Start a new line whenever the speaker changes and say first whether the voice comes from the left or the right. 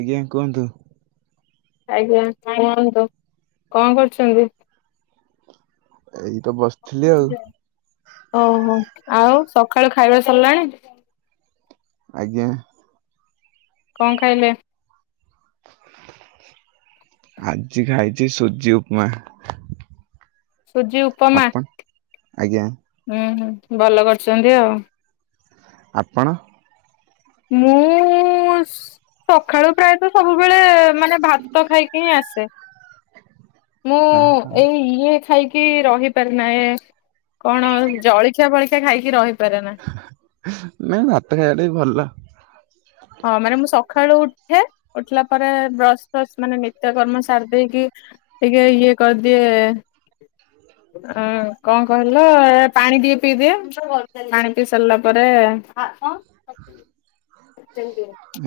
right: ଆଜ୍ଞା କୁହନ୍ତୁ।
left: ଆଜ୍ଞା କଣ କରୁଚନ୍ତି।
right: ଏଇ ତ ବସ
left: ଓହୋ ଆଉ ସକାଳୁ ଖାଇବା ସରିଲାଣି।
right: ଆଜ୍ଞା।
left: କଣ ଖାଇଲେ।
right: ଆଜି ଖାଇଚି ସୁଜି ଉପମା।
left: ସୁଜି ଉପ
right: ଆପନ ଆଜ୍ଞା।
left: ଉଁ ହୁଁ ଭଲ କରିଚନ୍ତି ଆଉ।
right: ଆପଣ।
left: ମୁଁ ସକାଳୁ ପ୍ରାୟତ ସବୁବେଳେ ମାନେ ଭାତ ଖାଇି କିଁ ଆସେ ମୁଁ
right: ଆହା
left: ଏଇ ଇଏ ଖାଇକି କି ରହିପାରେ ନା ଏ କଣ ଜଳଖିଆ ପଳିଖିଆ ଖାଇକି ରହିପାରେ ନା।
right: ନାଇଁ ଭାତ ଖାଇବା ଟା ବି ଭଲ।
left: ହଁ ମାନେ ମୁଁ ସକାଳୁ ଉଠେ ଉଠିଲା ପରେ ବ୍ରସ୍ ଫସ୍ ମାନେ ନିତ୍ୟକର୍ମ ସାରି ଦେଇେଇକି ଟିକେ ଇଏ କରିଦିଏ।
right: ହ
left: ଅ କଣ କହିଲ ପାଣି ଟିକେ ପିଇଦିଏ ପାଣି ପିଇ ସାରିଲା ପରେ।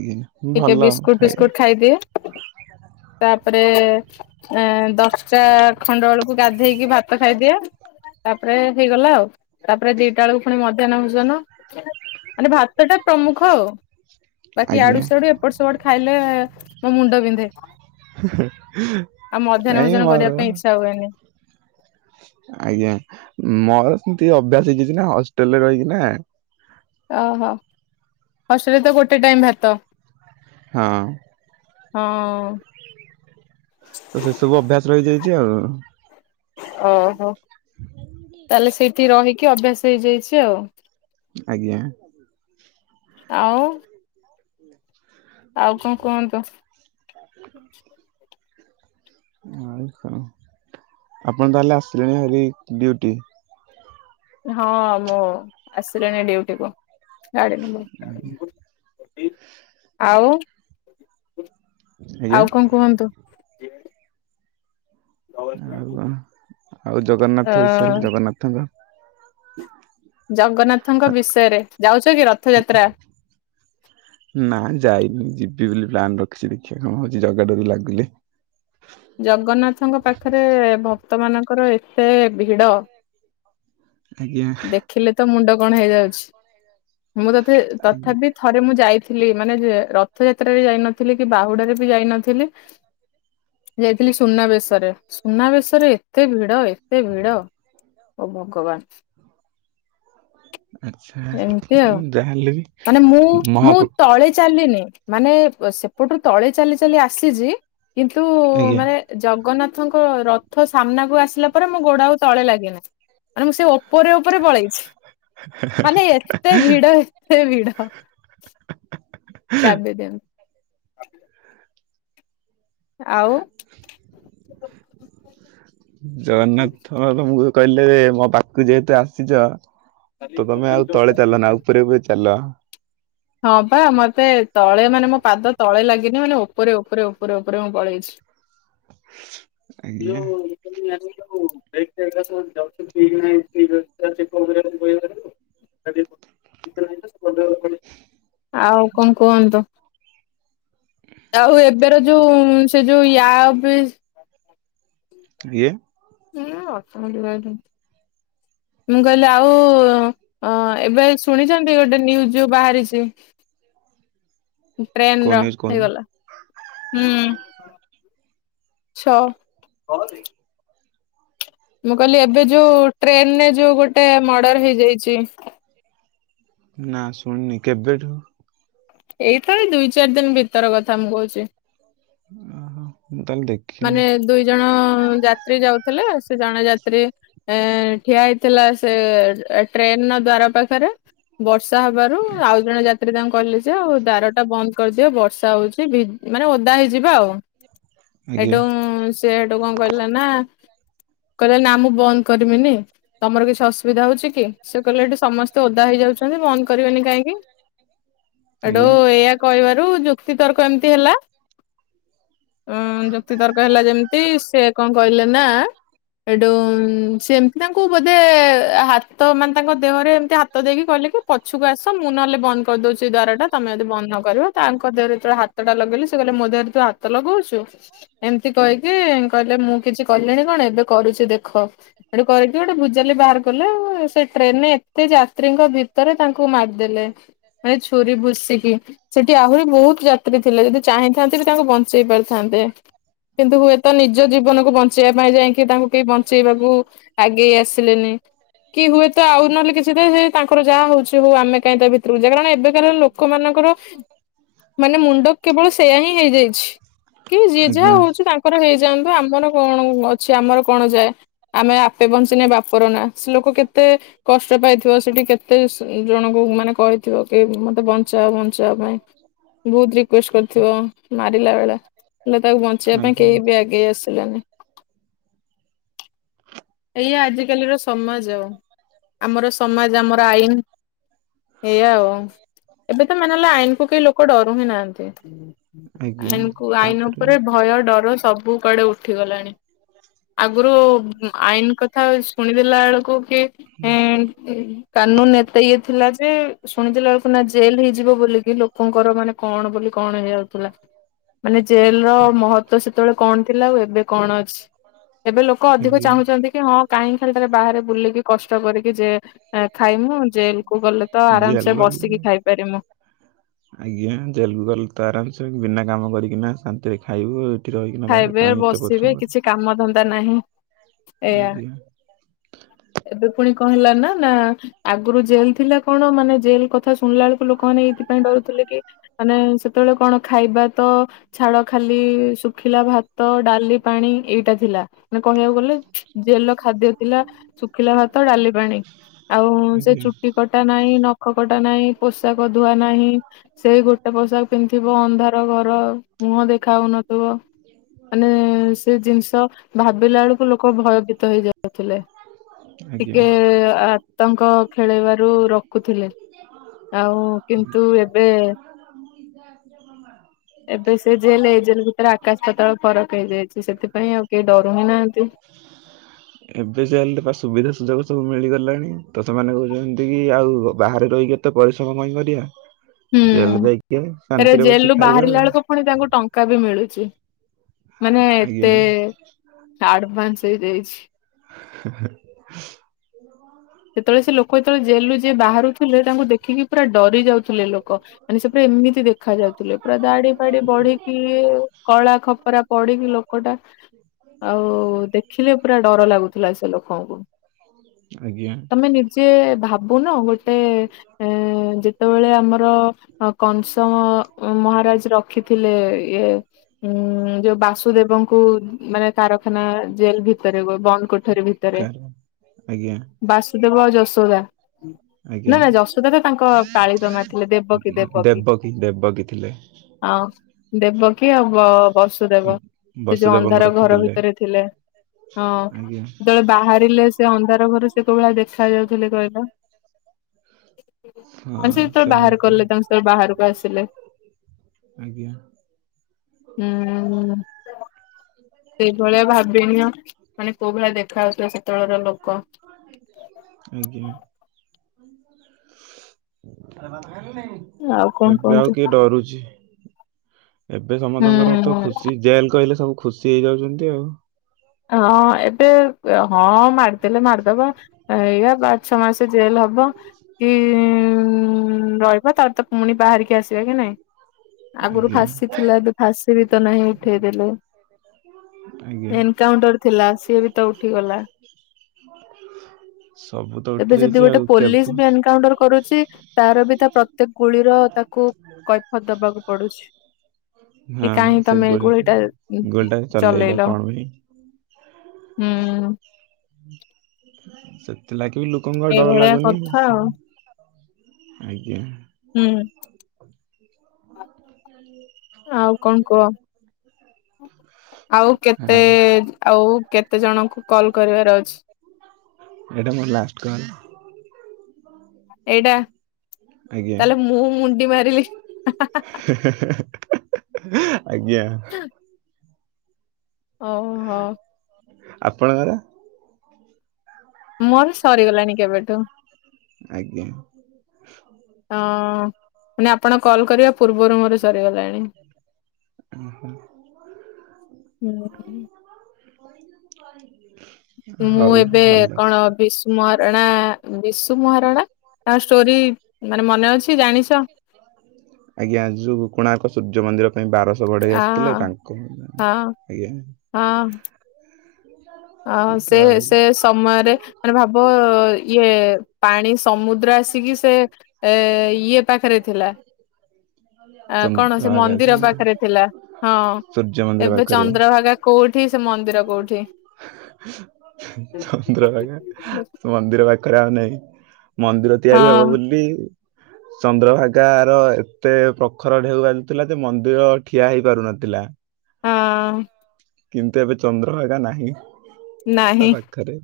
right: ଆଜ୍ଞା
left: ଟିକେ
right: ଭଲ
left: ବିସ୍କୁଟ ଫିସ୍କୁଟ
right: ଖାଇବା।
left: ଖାଇଦିଏ।
right: [inaudible]
left: ତାପରେ ଏ ଦଶଟା ଖଣ୍ଡ ବେଳକୁ ଗାଧେଇକି ଭାତ ଖାଇଦିଏ। ତାପରେ ହେଇଗଲା ଆଉ ତାପରେ ଦିଟା ବେଳକୁ ପୁଣି ମଧ୍ୟାହ୍ନ ଭୋଜନ। ମାନେ ଭାତଟା ପ୍ରମୁଖ ଆଉ। ବାକି
right: ଆଜ୍ଞା।
left: ଆଡୁ ସି ଆଡୁ ଏପଟ ସେପଟ ଖାଇଲେ ମୋ ମୁଣ୍ଡ ବିନ୍ଧେ। ଆଉ ମଧ୍ୟାହ୍ନ
right: ନାଇଁ
left: ଭୋଜନ
right: ମୋର
left: କରିବା ପାଇଁ ଇଚ୍ଛା ହୁଏନି।
right: ଆଜ୍ଞା ମୋର ସେମିତି ଅଭ୍ୟାସ ହେଇଯାଇଚିନା ହଷ୍ଟେଲ ରେ ରହିକି ନା।
left: ଓହୋ ହଷ୍ଟେଲରେ ତ ଗୋଟେ ଟାଇମ ଭାତ।
right: ହଁ।
left: ହଁ।
right: ତ ସେସବୁ ଅଭ୍ୟାସ ରହିଯାଇଛି ଆଉ।
left: ଓହୋ ତାହେଲେ ସେଇଠି ରହିକି ଅଭ୍ୟାସ ହେଇଯାଇଛି ଆଉ।
right: ଆଜ୍ଞା।
left: ଆଉ। ଆଉ କଣ କୁହନ୍ତୁ?
right: [unintelligible] ଆଉ କ ଆପଣ ତାହେଲେ ଆସିଲେଣି ଏବେ ଡୁଟି?
left: ହଁ ମୁଁ ଆସିଲିଣି ଡିଉଟିକୁୁ। [unintelligible] ଆଉ।
right: ଆଜ୍ଞା
left: ଆଉ କଣ କୁହନ୍ତୁ?
right: ଆଉ କଣ? ଆଉ
left: ଅ
right: ଜଗନ୍ନାଥ ବିଷୟରେ ଜଗନ୍ନାଥଙ୍କ
left: ଜଗନ୍ନାଥଙ୍କ ବିଷୟରେ, ଯାଉଛ କି ରଥଯାତ୍ରା?
right: ନା ଯାଇନି ଯିବି ବୋଲି ପ୍ଲାନ୍ ରଖିଛି ଦେଖିବା କଣ ହଉଛି ଜଗା ଡୋରି ଲାଗିଲେ।
left: ଜଗନ୍ନାଥଙ୍କ ପାଖରେ ଭକ୍ତ ମାନଙ୍କର ଏତେ ଭିଡ।
right: ଆଜ୍ଞା
left: ଦେଖିଲେ ତ ମୁଣ୍ଡ କଣ ହେଇଯାଉଛି, ମୁଁ ତତେ
right: ଆଜ୍ଞା
left: ତଥାପି ଥରେ ମୁଁ ଯାଇଥିଲି ମାନେ ଯେ ରଥଯାତ୍ରାରେ ଯାଇନଥିଲି କି ବାହୁଡାରେ ବି ଯାଇନଥିଲି। ଯାଇଥିଲି ସୁନାବେଶରେ, ସୁନାବେଶ ରେ ଏତେ ଭିଡ ଏତେ ଭିଡ। ଓ ଭଗବାନ।
right: ଆଚ୍ଛା
left: ଏମିତି ଆଉ
right: ଯାହାହେଲେ ବି
left: ମାନେ ମୁଁ ମୁଁ
right: ମହାପ୍ର
left: ତଳେ ଚାଲିିନି। ମାନେ ସେପଟୁ ତଳେ ଚାଲି ଚାଲି ଆସିଛି। କିନ୍ତୁ
right: ଆଜ୍ଞା
left: ମାନେ ଜଗନ୍ନାଥଙ୍କ ରଥ ସାମ୍ନାକୁ ଆସିଲା ପରେ ମୁଁ ଗୋଡ ଆଉ ତଳେ ଲାଗେ ନାହି ମାନେ ମୁଁ ସେ ଉପରେ ଉପରେ ପଳେଇଛି, ମାନେ ଏତେ ଭିଡ ଏତେ ଭିଡ଼। ଚାବି ଦେନୁ। [unintelligible] ଆଉ
right: ଜଗନ୍ନାଥ ପ୍ରଭୁଙ୍କୁ କହିଲେ ମୋ ପାଖକୁ ଯେହେତୁ ଆସିଛ। ତ ତମେ ଆଉ ତଳେ ଚାଲନା ଉପରେ ଉପରେ ଚାଲ।
left: ହଁ ବା ମତେ ତଳେ ମାନେ ମୋ ପାଦ ତଳେ ଲାଗି ମାନେ ଉପରେ ଉପରେ ଉପରେ ଉପରେ ମୁଁ ପଳେଇଛି।
right: ଆଜ୍ଞା
left: [unintelligible] [unintelligible] [unintelligible] ଆଉ କଣ କୁହନ୍ତୁ? ଆଉ ଏବେର ଯୋଉ ସେ ଯୋଉ ୟା ବ୍ରିଜ
right: ଇଏ।
left: [unintelligible] ମୁଁ କହିଲି ଆଉ ଅଁ ଏବେ ଶୁଣିଛନ୍ତି ଗୋଟେ ନ୍ୟୁଜ ଯୋଉ ବାହାରିଛି?
right: [inaudible] କୋଉ
left: ଟ୍ରେନର
right: ନ୍ୟୁଜ କହୁନ
left: ହେଇଗଲା। ହୁଁ ଛଅ ହବ ଟି। ମୁଁ କହିଲି ଏବେ ଯୋଉ ଟ୍ରେନରେ ଯୋଉ ଗୋଟେ ମର୍ଡର ହେଇଯାଇଛି।
right: ନା ଶୁଣିନି କେବେଠୁ?
left: ଏଇତ ଏଇ ଦୁଇ ଚାରି ଦିନ ଭିତର କଥା ମୁଁ କହୁଛି।
right: ଅହ ମୁଁ ତାହେଲେ ଦେଖ
left: ମାନେ ଦୁଇ ଜଣ ଯାତ୍ରୀ ଯାଉଥିଲେ, ସେ ଜଣେ ଯାତ୍ରୀ ଏ ଠିଆ ହେଇଥିଲା ସେ ଟ୍ରେନ ଦ୍ଵାର ପାଖରେ। ବର୍ଷା ହବାରୁ ଆଉ ଜଣେ ଯାତ୍ରୀ ତାଙ୍କୁ କହିଲେ ଯେ ଆଉ ଦ୍ୱାରଟା ବନ୍ଦ କରିଦିଅ ବର୍ଷା ହଉଛି, ଭି ମାନେ ଓଦା ହେଇଯିବା ଆଉ।
right: ଆଜ୍ଞା
left: ହେଠୁ ସେ ହେଠୁ କଣ କହିଲା ନା କହିଲା ନା ମୁଁ ବନ୍ଦ କରବିନି। ତମର କିଛି ଅସୁବିଧା ହଉଛି କି? ସେ କହିଲେ ଏଠି ସମସ୍ତେ ଓଦା ହେଇଯାଉଛନ୍ତି ବନ୍ଦ କରିବେନି କାହିଁକି? ଏଡୁ
right: ଆଜ୍ଞା
left: ଏଇଆ କହିବାରୁ ଯୁକ୍ତିତର୍କ ଏମିତି ହେଲା। ଯୁକ୍ତିତର୍କ ହେଲା ଯେମିତି ସେ କଣ କହିଲେ ନା? ଏଠୁ ସେମିତି ତାଙ୍କୁ ବୋଧେ ହାତ ମାନେ ତାଙ୍କ ଦେହରେ ଏମତି ହାତ ହାତ ଦେଇକି କହିଲେ କି ପଛକୁ ଆସ, ମୁଁ ନହେଲେ ବନ୍ଦ କରିଦେଉଛି ଦ୍ୱାରଟା ତମେ ଯଦି ବନ୍ଦ ନ କରିବ ତାଙ୍କ ଦେହରେ ଯେତେବେଳେ ହାତ ହାତଟା ଲଗେଇଲେ, ସେ କହିଲ ମୋ ଦେହରେ ତୁ ହାତ ଲଗଉଛୁ। ଏମିତି କହିକି କହିଲେ, ମୁଁ କିଛି କଲିଣି କଣ ଏବେ କରୁଛି ଦେଖ। ସେଠୁ କରିକି ଗୋଟେ ଭୁଜାଲି ବାହାର କଲେ ସେ ଟ୍ରେନରେ ଏତେ ଯାତ୍ରୀଙ୍କ ଭିତରେ ତାଙ୍କୁ ମାରିଦେଲେ। ଭାଇ ଛୁରୀ ଭୁସି ଦିଅନ୍ତି। ସେଠି ଆହୁରି ବହୁତ ଯାତ୍ରୀ ଥିଲେ, ଯଦି ଚାହିଁଥାନ୍ତେ ବି ତାଙ୍କୁ ବଞ୍ଚେଇ ପାରିଥାନ୍ତେ। କିନ୍ତୁ ହୁଏତ ନିଜ ଜୀବନକୁ ବଞ୍ଚେଇବା ପାଇଁ ଯାଇକି ତାଙ୍କୁ କେହି ବଞ୍ଚେଇବାକୁ ଆଗେଇ ଆସିଲେନି, କି କି ହୁଏତ ଆଉ ନହେଲେ କିଛି ତ ସେ ତାଙ୍କର ଯାହା ହଉଛି ହଉ ଆମେ କାହିଁ ତା ଭିତରକୁ ଯିବା। କାରଣ ଏବେ କାର ଲୋକମାନଙ୍କର ମାନେ ମୁଣ୍ଡ କେବଳ ସେୟା ହିଁ ହେଇଯାଇଛି କି ଯିଏ ଯାହା
right: ଆଜ୍ଞା
left: ହଉଛି ତାଙ୍କର ହେଇଯାଆନ୍ତୁ ଆମର କଣ ଅଛି, ଆମର କଣ ଯାଏ? ଆମେ ଆପେ ବଞ୍ଚିଲେ ବାପର ନା, ସେ ଲୋକ କେତେ କଷ୍ଟ ପାଇଥିବ ସେଠି କେତେ ଜଣଙ୍କୁ ମାନେ କହିଥିବ କି ମତେ ମତେ ବଞ୍ଚାଅ ବଞ୍ଚାଅ ପାଇଁ, ବହୁତ ରିକ୍ୱେଷ୍ଟ୍ କରିଥିବ ମାରିଲା ବେଳେ ହେଲେ ତାକୁ ବଞ୍ଚିବା ପାଇଁ
right: ଆଜ୍ଞା
left: କେହି ବି ଆଗେଇ ଆସିଲେନି। ଏଇଆ ଆଜିକାଲିର ସମାଜ ଆଉ ଆମର ସମାଜ ଆମର ଆଇନ। ଏଇଆ ଆଉ ଏବେ ତ ମାନେ ହେଲା ଆଇନକୁୁ କେହି ଲୋକ ଡରୁ ହିଁ ନାହାନ୍ତି।
right: ଆଜ୍ଞା
left: ଆଇନକୁ ଆଇନ
right: ତାପରେ
left: ଉପରେ ଭୟ ଡର ସବୁ କୁଆଡେ ଉଠିଗଲାଣି ଆଗରୁ ଆଇନ କଥା ଶୁଣିଦେଲା ବେଳକୁ କି କାନୁନ ଏତେ ଇଏ ଥିଲା ଯେ ଶୁଣିଥିଲା ବେଳକୁ ନା ଜେଲ ହେଇଯିବ ବୋଲି। ଏଇ ଲୋକଙ୍କର ମାନେ କଣ ବୋଲି କଣ ହେଇଯାଉଥିଲା ମାନେ ଜେଲର ମହତ୍ଵ ସେତେବେଳେ କଣ ଥିଲା ଆଉ ଏବେ କଣ ଅ ଏବେ ଲୋକ ଅଧିକ
right: ଆଜ୍ଞା
left: ଚାହୁଁ ହଁ କାହିଁ ଖାଲି ବାହାରେ ବୁଲିକି କଷ୍ଟ କରିକି ଯେ ଖାଇମୁ ଜେଲ କୁ ଗଲେ ତ ଆରାମସେ
right: ଜେଲ
left: ବସିକି
right: ଗଲେ
left: ଖାଇପାରିମୁ।
right: ଆଜ୍ଞା ଜେଲକୁୁ ଗଲେ ତ ଆରାମସେ ବିନା କାମ କରିକିନା ଶାନ୍ତିରେ ଖାଇବୁ। ରହିକିନା ବାହାରେ
left: ଖାଇବେ
right: କାହିଁ ଏତେ
left: ବସିବେ
right: ପରିଶ୍ରମ
left: କିଛି କାମ ଧନ୍ଦା ନାହିଁ
right: କରିବୁ
left: ଏଇଆ।
right: ଆଜ୍ଞା। [inaudible]
left: ଏବେ ପୁଣି କହିଲା ନା ନା ଆଗରୁ ଜେଲ ଥିଲା କଣ ମାନେ ଜେଲ କଥା ଶୁଣିଲା ବେଳକୁ ଲୋକମାନେ ଏଇଥିପାଇଁ ଡରୁଥିଲେ କି ମାନେ ସେତେବେଳେ କଣ ଖାଇବା ତ ଛାଡ ଖାଲି ଶୁଖିଲା ଭା ଭାତ ଡାଲି ପାଣି ଏଇଟା ଥିଲା ମାନେ କହିବାକୁ ଗଲେ ଜେଲ ଖାଦ୍ୟ ଥିଲା ଶୁଖିଲା ଭାତ ଡାଲି ପାଣି ଆଉ ସେ
right: ଆଜ୍ଞା
left: ଚୁଟି କଟା ନାହିଁ, ନଖ କଟା ନାହିଁ, ପୋଷାକ ଧୁଆ ନାହିଁ। ସେଇ ଗୋଟେ ପୋଷାକ ପିନ୍ଧଥିବ ଅନ୍ଧାର ଘର ମୁହଁ ଦେଖା ଆଉନଥୁବ। ମାନେ ସେ ଜିନିଷ ଭାବିଲା ବେଳକୁ ଲୋକ ଭୟଭୀତ ହେଇ ଯାଉଥିଲେ।
right: ଆଜ୍ଞା
left: ଟିକେ ଆ ଆତଙ୍କ ଖେଳବାରୁ ରଖୁଥିଲେ ଆଉ କିନ୍ତୁ ଏବେ
right: [inaudible]
left: ଏବେ ସେ ଜେଲ ଏଇ ଜେଲ ଭିତରେ ଆକାଶ ପାତଳ ଫରକ ହେଇଯାଇଛି ସେଥିପାଇଁ ଆଉ କେହି ଡରୁ ହିଁ ନାହାନ୍ତି।
right: ଏବେ ସେଲେ ସୁବିଧା ସୁଯୋଗ ସବୁ ମିଳିଗଲାଣି ତ ସେମାନେ କହୁଛନ୍ତି କି ଆଉ ବାହାରେ ରହିକି ଏତେ ପରିଶ୍ରମ କାଇଁ କରିବା
left: ହୁଁ
right: ଜେଲ ଯାଇକି
left: ତାରେ
right: ଶାନ୍ତିରେ
left: ଜେଲ ରୁ
right: ବସିକି ଖାଇବା
left: ବାହାରିଲା
right: ଆଉ।
left: ବେଳକୁ ପୁଣି ତାଙ୍କୁ ଟଙ୍କା ବି ମିଳୁଛି ମାନେ
right: ଆଜ୍ଞା
left: ଏତେ ଆଡଭାନ୍ସ ହେଇଯାଇଚି?
right: ହେଁ ହେଁ
left: ସେତେବେଳେ ସେ ଲୋକ ଯେତେବେଳେ ଜେଲରୁୁ ଯିଏ ବାହାରୁଥିଲେ ତାଙ୍କୁ ଦେଖିକି ପୁରା ଡରି ଯାଉଥିଲେ ଲୋକ। ମାନେ ସେ ପୁରା ଏମିତି ଦେଖା ଯାଉଥିଲେ ପୁରା ଦାଢ଼ି ଫାଡି ବଢିକି କଳା ଖପରା ପଡ଼ିକି ଲୋକଟା। ଆଉ ଦେଖିଲେ ପୁରା ଡର ଲାଗୁଥିଲା ସେ ଲୋକଙ୍କୁ।
right: ଆଜ୍ଞା।
left: ଆମେ ନିଜେ ଭାବୁନ ଗୋଟେ, ଏ ଯେତେବେଳେ ଆମର ହ କଂସମ ମହାରାଜ ରଖିଥିଲେ ଇଏ ଉଁ ଯୋଉ ବାସୁଦେବଙ୍କୁ ମାନେ କାରଖାନା ଜେଲ ଭିତରେ ବନ୍ଦ କରି।
right: କା ଆଜ୍ଞା।
left: ବାସୁଦେବ ଆଉ ଯଶୋଦା ନା
right: ଆଜ୍ଞା
left: ନା ଯଶୋଦା ତ ତାଙ୍କ ପାଳିତ ମା ଥିଲେ ଦେବକି ଦେବକି।
right: ଦେବକୀ ଦେବକୀ ଥିଲେ।
left: ଆଉ ଦେବକି ଆଉ ବ ବସୁଦେବ ସେ ଯୋଉ
right: ବସୁଦେବଙ୍କୁ
left: ଅନ୍ଧାର ଘର
right: ରଖିଥିଲେ
left: ଭିତରେ ଥିଲେ ହଁ
right: ଆଜ୍ଞା
left: ଯେତେବେଳେ ବାହାରିଲେ ସେ ଅନ୍ଧାର ଘରୁ ସେ କୋ ଭଳିଆ ଦେଖା ଯାଉଥିଲେ କହିଲ।
right: ହଁ
left: ମାନେ ସେ ଯେତେବେଳେ ବାହାର
right: ସେମିତି
left: କଲେ ତମେ ସେତେବେଳେ ବାହାରକୁ ଆସିଲେ।
right: ଆଜ୍ଞା।
left: ହୁଁ। ସେଭଳିଆ ଭାବିନିଅ ମାନେ କୋଉ ଭଳିଆ ଦେଖା ଯାଉଥିବେ ସେତେବେଳର ଲୋକ।
right: ଆଜ୍ଞା।
left: ଆଉ କଣ
right: [unintelligible] ଏବେ
left: କୁହନ୍ତୁ
right: ଆଉ କିଏ ଡରୁଚି? ଏବେ ସମତଙ୍କର ତ
left: ହୁଁ
right: ଖୁସି ଜେଲ କହିଲେ ସବୁ ଖୁସି ହେଇଯାଉଚନ୍ତି ଆଉ।
left: ହଁ ଏବେ ହଁ ମାରଦେଲେ ମାରଦବ ଏଇଆ ପାଞ୍ଚ ଛ ମାସେ ଜେଲ ହବ। ବ କି ଇ ଇ ରହିବ ତାର ତ ପୁଣି ବାହାରିକି ଆସିବା କି ନାଇଁ। ଆଗରୁ
right: ଆଜ୍ଞା
left: ଫାଶୀ ଥିଲା ଏବେ ଫାଶୀ ବି ତ ନାହିଁ ଉଠେଇ ଦେେଲେ।
right: ଆଜ୍ଞା।
left: ଥିଲା ସିଏ ବି ତ ଉଠିଗଲା।
right: ସବୁ ତ ଉଠି
left: ଏବେ ଯଦି
right: ଯାଇଛି
left: ଗୋଟେ
right: ଆଉ କେବ
left: ପୋଲିସ
right: ହଁ
left: ବି ଏନକାଉଣ୍ଟର କରୁଛି ତାର ବି ତା ପ୍ର ତା ଗୁଳିର ତାକୁ କୈଫତ ଦବାକୁ ପଡୁଛି। କି କାହିଁ
right: ସେ
left: ତମେ ଏ
right: ଗୋଲ
left: ଗୁଳିଟା ଇ ଇ
right: ଗୋଲଟା
left: ଚଲେଇଲ।
right: କଣ ପାଇଁ?
left: ହୁଁ।
right: ସେଥିଲାଗି ବି ଲୋକଙ୍କ ଡର
left: ଏଇଭଳିଆ
right: ଲାଗୁନି
left: କଥା ଆଉ
right: ସବୁ ଆଜ୍ଞା।
left: ହୁଁ। ଆଉ କଣ କୁହ? ଆଉ କେତେ
right: ଆଉ
left: ଆଉ କେତେ ଜଣଙ୍କୁ କଲ କରିବାର ଅଛି?
right: ଏଇଟା ମୋର ଲାଷ୍ଟ କଲ।
left: ଏଇଟା
right: ଆଜ୍ଞା
left: ତାହେଲେ ମୁଁ ମୁଣ୍ଡି ମାରିଲି।
right: ହେ ହେ ହେ ଆଜ୍ଞା।
left: ହଉ ହୋ।
right: ଆପଣଙ୍କର
left: ମୋର ସରିଗଲାଣି କେବେଠୁ।
right: ଆଜ୍ଞା।
left: ହଁ ଅ ମାନେ ଆପଣ କଲ୍ କରିବା ପୂର୍ବରୁ ମୋର ସରିଗଲାଣି।
right: ଓ ହୋ।
left: ହୁଁ।
right: [unintelligible]
left: ମୁଁ ଏବେ କଣ ବିସ ମଆରଣା ବିଶୁ ମହାରଣା ତାଙ୍କ ଷ୍ଟୋରି ମାନେ ମନେ ଅଛି ଜାଣିଛ।
right: ଆଜ୍ଞା ଯୋଉ କୋଣାର୍କ ସୂର୍ଯ୍ୟ ମନ୍ଦିର ପାଇଁ ବାରଶହ ବଢ଼େଇ
left: ଆ
right: ଆସିଥିଲେ ତାଙ୍କୁ
left: ହଁ
right: ଆଜ୍ଞା।
left: ହଁ। ଅ ହ
right: ସିଧା
left: ସେ
right: ଆଉ।
left: ସେ ସମୟରେ ମାନେ ଭାବ ଇଏ ପାଣି ସମୁଦ୍ର ଆସିକି ସେ ଏ ଇଏ ପାଖରେ ଥିଲା। ଆ କଣ ସେ
right: ଚନ୍ଦ୍ରଭାଗା
left: ମନ୍ଦିର
right: ଥିଲା।
left: ପାଖରେ ଥିଲା ହଁ
right: ସୂର୍ଯ୍ୟ ମନ୍ଦିର
left: ଏବେ
right: ପାଖରେ
left: ଚନ୍ଦ୍ରଭାଗା କୋଉଠି ସେ ମନ୍ଦିର କୋଉଠି?
right: ଚନ୍ଦ୍ରଭାଗା ମନ୍ଦିର ପାଖରେ ଆଉ ନାଇଁ। ମନ୍ଦିର ତିଆରି ହବ
left: ହଁ
right: ବୋଲି ଚନ୍ଦ୍ରଭାଗାର ଏତେ ପ୍ରଖର ଢେଉ ବାଜୁଥିଲା ଯେ ମନ୍ଦିର ଠିଆ ହେଇ ପାରୁନଥିଲା।
left: ହଁ ଅଁ
right: କିନ୍ତୁ ଏବେ ଚନ୍ଦ୍ରଭାଗା ନାହିଁ
left: ନାହିଁ
right: ତା ପାଖରେ।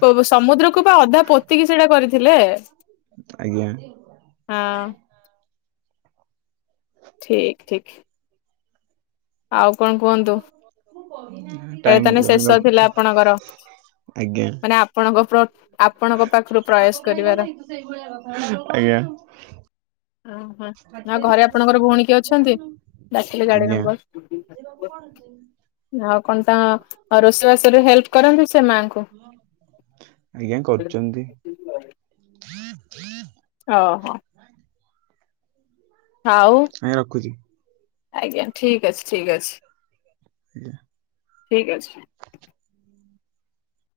left: ପ- ସମୁଦ୍ରକୁ ବା ଅଧା ପୋତିକି ସେଇଟା କରିଥିଲେ?
right: ଆଜ୍ଞା।
left: ହଁ। ଠିକ ଠିକ। ଆଉ କଣ କୁହନ୍ତୁ ଏଇଟା
right: ଟାଇମ
left: ତାନେ
right: ହେଇଗଲାଣି
left: ଶେଷ ଥିଲା
right: ରଖୁଛି।
left: ଆପଣଙ୍କର
right: ଆଜ୍ଞା।
left: ମାନେ ଆପଣଙ୍କ ପ୍ରଟ
right: ଆଜ୍ଞା।
left: ଓହୋ ଆ ଘରେ ଆପଣଙ୍କର ଭଉଣୀ କି ଅଛନ୍ତି ଡାକିଲେ ଗାଡି
right: ଆଜ୍ଞା
left: ନମ୍ବର। ଆଉ କଣ ତା ରୋଷେଇବାସରେ ହେଲ୍ପ କରନ୍ତି ସେ ମାଆଙ୍କୁ?
right: ଆଜ୍ଞା କରୁଛନ୍ତି।
left: ଓହୋ। ଆଉ
right: ଆଜ୍ଞା ରଖୁଛି।
left: ଆଜ୍ଞା ଠିକ ଅଛି, ଠିକ ଅଛି।
right: ଆଜ୍ଞା।
left: ଠିକ୍ ଅଛି।